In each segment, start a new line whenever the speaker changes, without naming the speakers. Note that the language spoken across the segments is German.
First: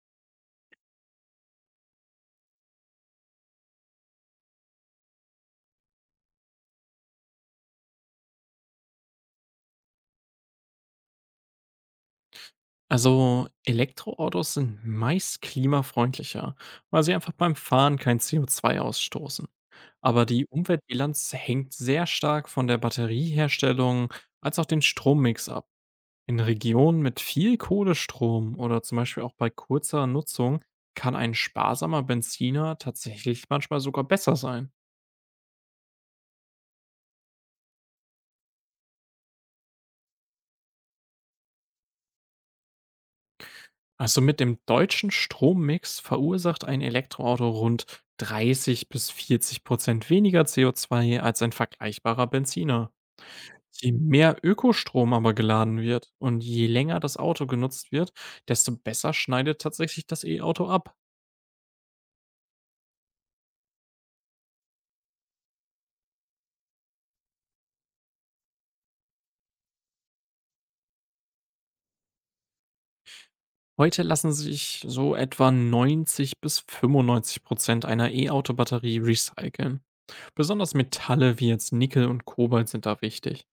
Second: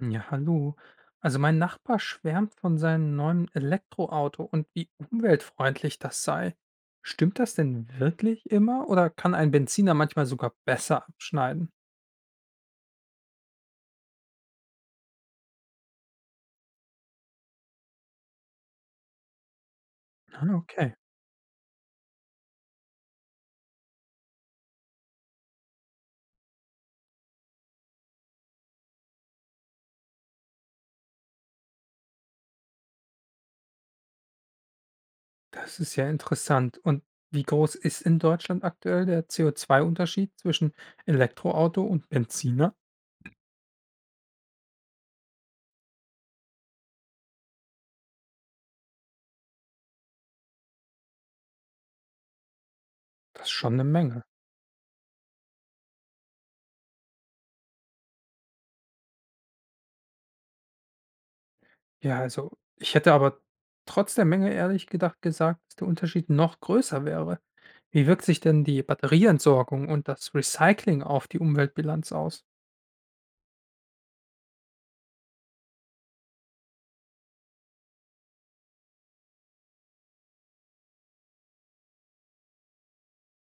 Ja, hallo. Also mein Nachbar schwärmt von seinem neuen Elektroauto und wie umweltfreundlich das sei. Stimmt das denn wirklich immer oder kann ein Benziner manchmal sogar besser abschneiden?
Also Elektroautos sind meist klimafreundlicher, weil sie einfach beim Fahren kein CO2 ausstoßen. Aber
Ah,
die
okay,
Umweltbilanz hängt sehr stark von der Batterieherstellung als auch den Strommix ab. In Regionen mit viel Kohlestrom oder zum Beispiel auch bei kurzer Nutzung kann ein sparsamer Benziner tatsächlich manchmal sogar besser sein.
das ist ja interessant. Und wie groß ist in Deutschland aktuell der CO2-Unterschied zwischen Elektroauto und Benziner?
Also mit dem deutschen Strommix verursacht ein Elektroauto rund 30 bis 40% weniger CO2 als ein vergleichbarer Benziner.
Das ist schon eine
Je
Menge.
mehr Ökostrom aber geladen wird und je länger das Auto genutzt wird, desto besser schneidet tatsächlich das E-Auto ab.
Ja, also, ich hätte aber trotz der Menge ehrlich gedacht gesagt, dass der Unterschied noch größer wäre. Wie wirkt sich denn die Batterieentsorgung und das Recycling auf die Umweltbilanz aus?
Heute lassen sich so etwa 90 bis 95% einer E-Auto-Batterie recyceln. Besonders Metalle wie jetzt Nickel und Kobalt sind da wichtig.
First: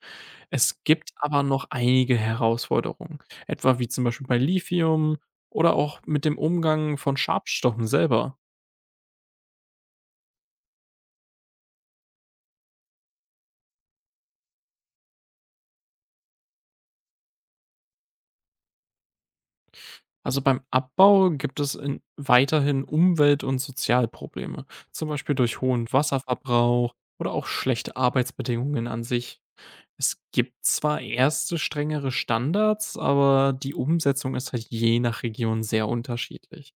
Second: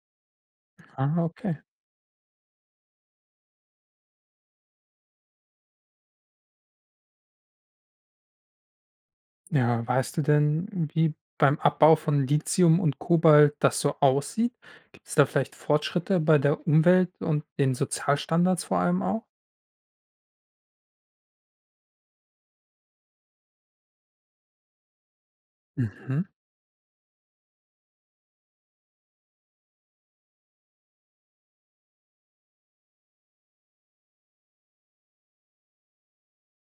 Es gibt
Ah,
aber
okay.
noch einige Herausforderungen, etwa wie zum Beispiel bei Lithium oder auch mit dem Umgang von Schadstoffen selber.
Ja, weißt du denn, wie beim Abbau von Lithium und Kobalt das so aussieht? Gibt es da vielleicht Fortschritte bei der Umwelt und den Sozialstandards vor allem auch?
Also beim Abbau gibt es in weiterhin Umwelt- und Sozialprobleme, zum Beispiel durch hohen
Mhm.
Wasserverbrauch oder auch schlechte Arbeitsbedingungen an sich. Es gibt zwar erste strengere Standards, aber die Umsetzung ist halt je nach Region sehr unterschiedlich.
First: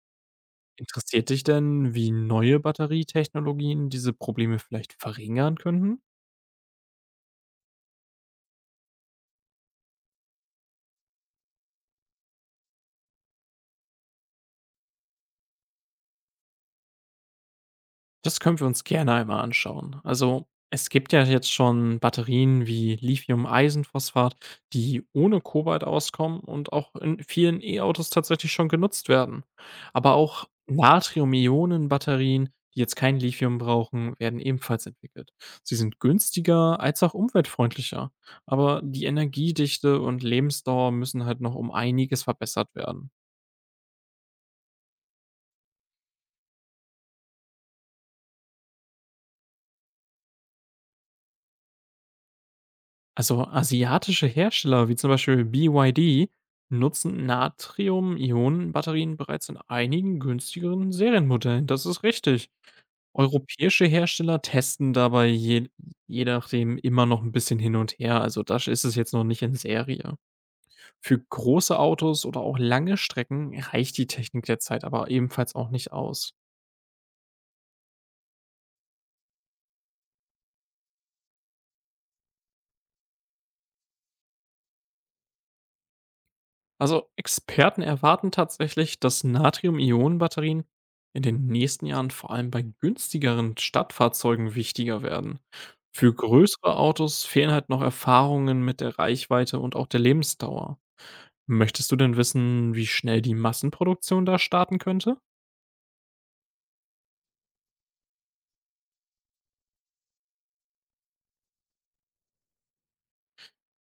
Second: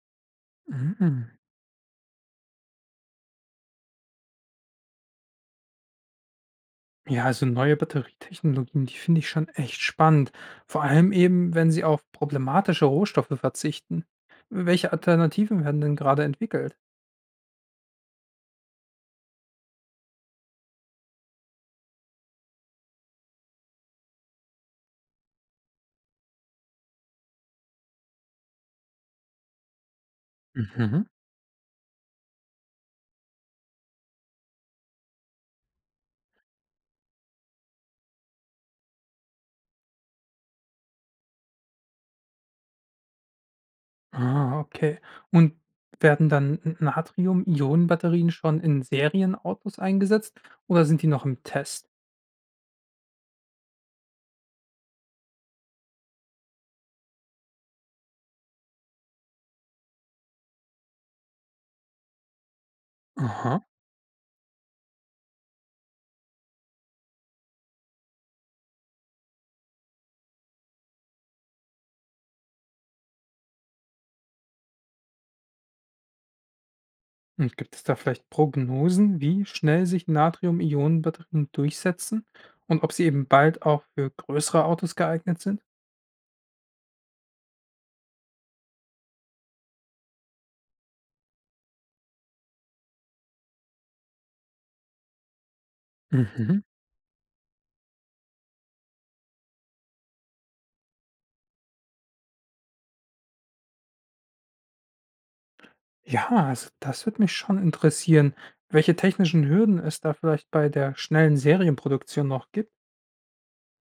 Interessiert
Mhm.
dich denn, wie neue Batterietechnologien diese Probleme vielleicht verringern könnten?
Ja, also neue Batterietechnologien, die finde ich schon echt spannend. Vor allem eben, wenn sie auf problematische Rohstoffe verzichten. Welche Alternativen werden denn gerade entwickelt?
Das können wir uns gerne einmal anschauen. Also es gibt ja jetzt schon Batterien wie Lithium-Eisenphosphat, die ohne Kobalt auskommen und auch in vielen E-Autos tatsächlich schon genutzt werden. Aber auch
Mhm.
Natrium-Ionen-Batterien, die jetzt kein Lithium brauchen, werden ebenfalls entwickelt. Sie sind günstiger als auch umweltfreundlicher. Aber die Energiedichte und Lebensdauer müssen halt noch um einiges verbessert werden.
Ah, okay. Und werden dann Natrium-Ionen-Batterien schon in Serienautos eingesetzt oder sind die noch im Test?
Also asiatische Hersteller wie zum Beispiel BYD nutzen Natrium-Ionen-Batterien bereits in einigen günstigeren Serienmodellen. Das ist richtig.
Aha.
Europäische Hersteller testen je nachdem immer noch ein bisschen hin und her. Also das ist es jetzt noch nicht in Serie. Für große Autos oder auch lange Strecken reicht die Technik derzeit aber ebenfalls auch nicht aus.
Und gibt es da vielleicht Prognosen, wie schnell sich Natrium-Ionen-Batterien durchsetzen und ob sie eben bald auch für größere Autos geeignet sind?
Also Experten erwarten tatsächlich, dass Natrium-Ionen-Batterien in den nächsten Jahren vor allem bei günstigeren Stadtfahrzeugen wichtiger werden. Für
Mhm.
größere Autos fehlen halt noch Erfahrungen mit der Reichweite und auch der Lebensdauer. Möchtest du denn wissen, wie schnell die Massenproduktion da starten könnte?
Ja, also das würde mich schon interessieren, welche technischen Hürden es da vielleicht bei der schnellen Serienproduktion noch gibt.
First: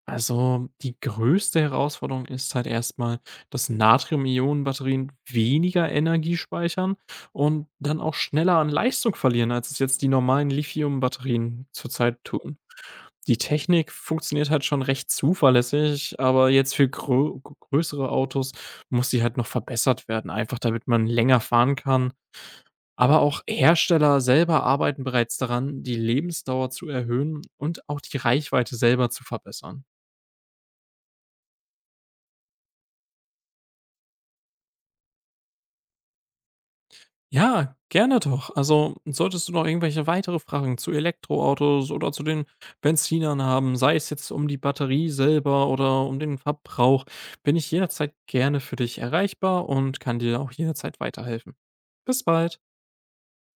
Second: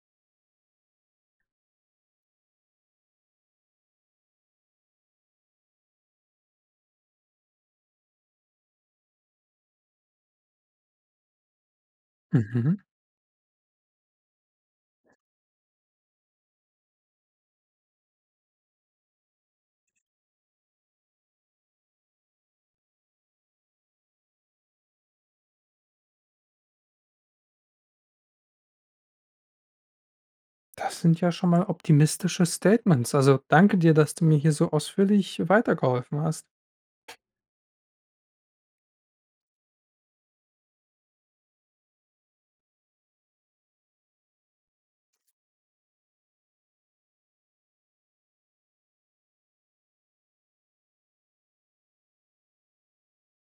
Also, die größte Herausforderung ist halt erstmal, dass Natrium-Ionen-Batterien weniger Energie speichern und dann auch schneller an Leistung verlieren, als es jetzt die normalen Lithium-Batterien zurzeit tun.
Mhm.
Die Technik funktioniert halt schon recht zuverlässig, aber jetzt für größere Autos muss sie halt noch verbessert werden, einfach damit man länger fahren kann. Aber auch Hersteller selber arbeiten bereits daran, die Lebensdauer zu erhöhen und auch die Reichweite selber zu verbessern.
Das sind ja schon mal optimistische Statements. Also danke dir, dass du mir hier so ausführlich weitergeholfen hast.
Ja, gerne doch. Also, solltest du noch irgendwelche weitere Fragen zu Elektroautos oder zu den Benzinern haben, sei es jetzt um die Batterie selber oder um den Verbrauch, bin ich jederzeit gerne für dich erreichbar und kann dir auch jederzeit weiterhelfen. Bis bald.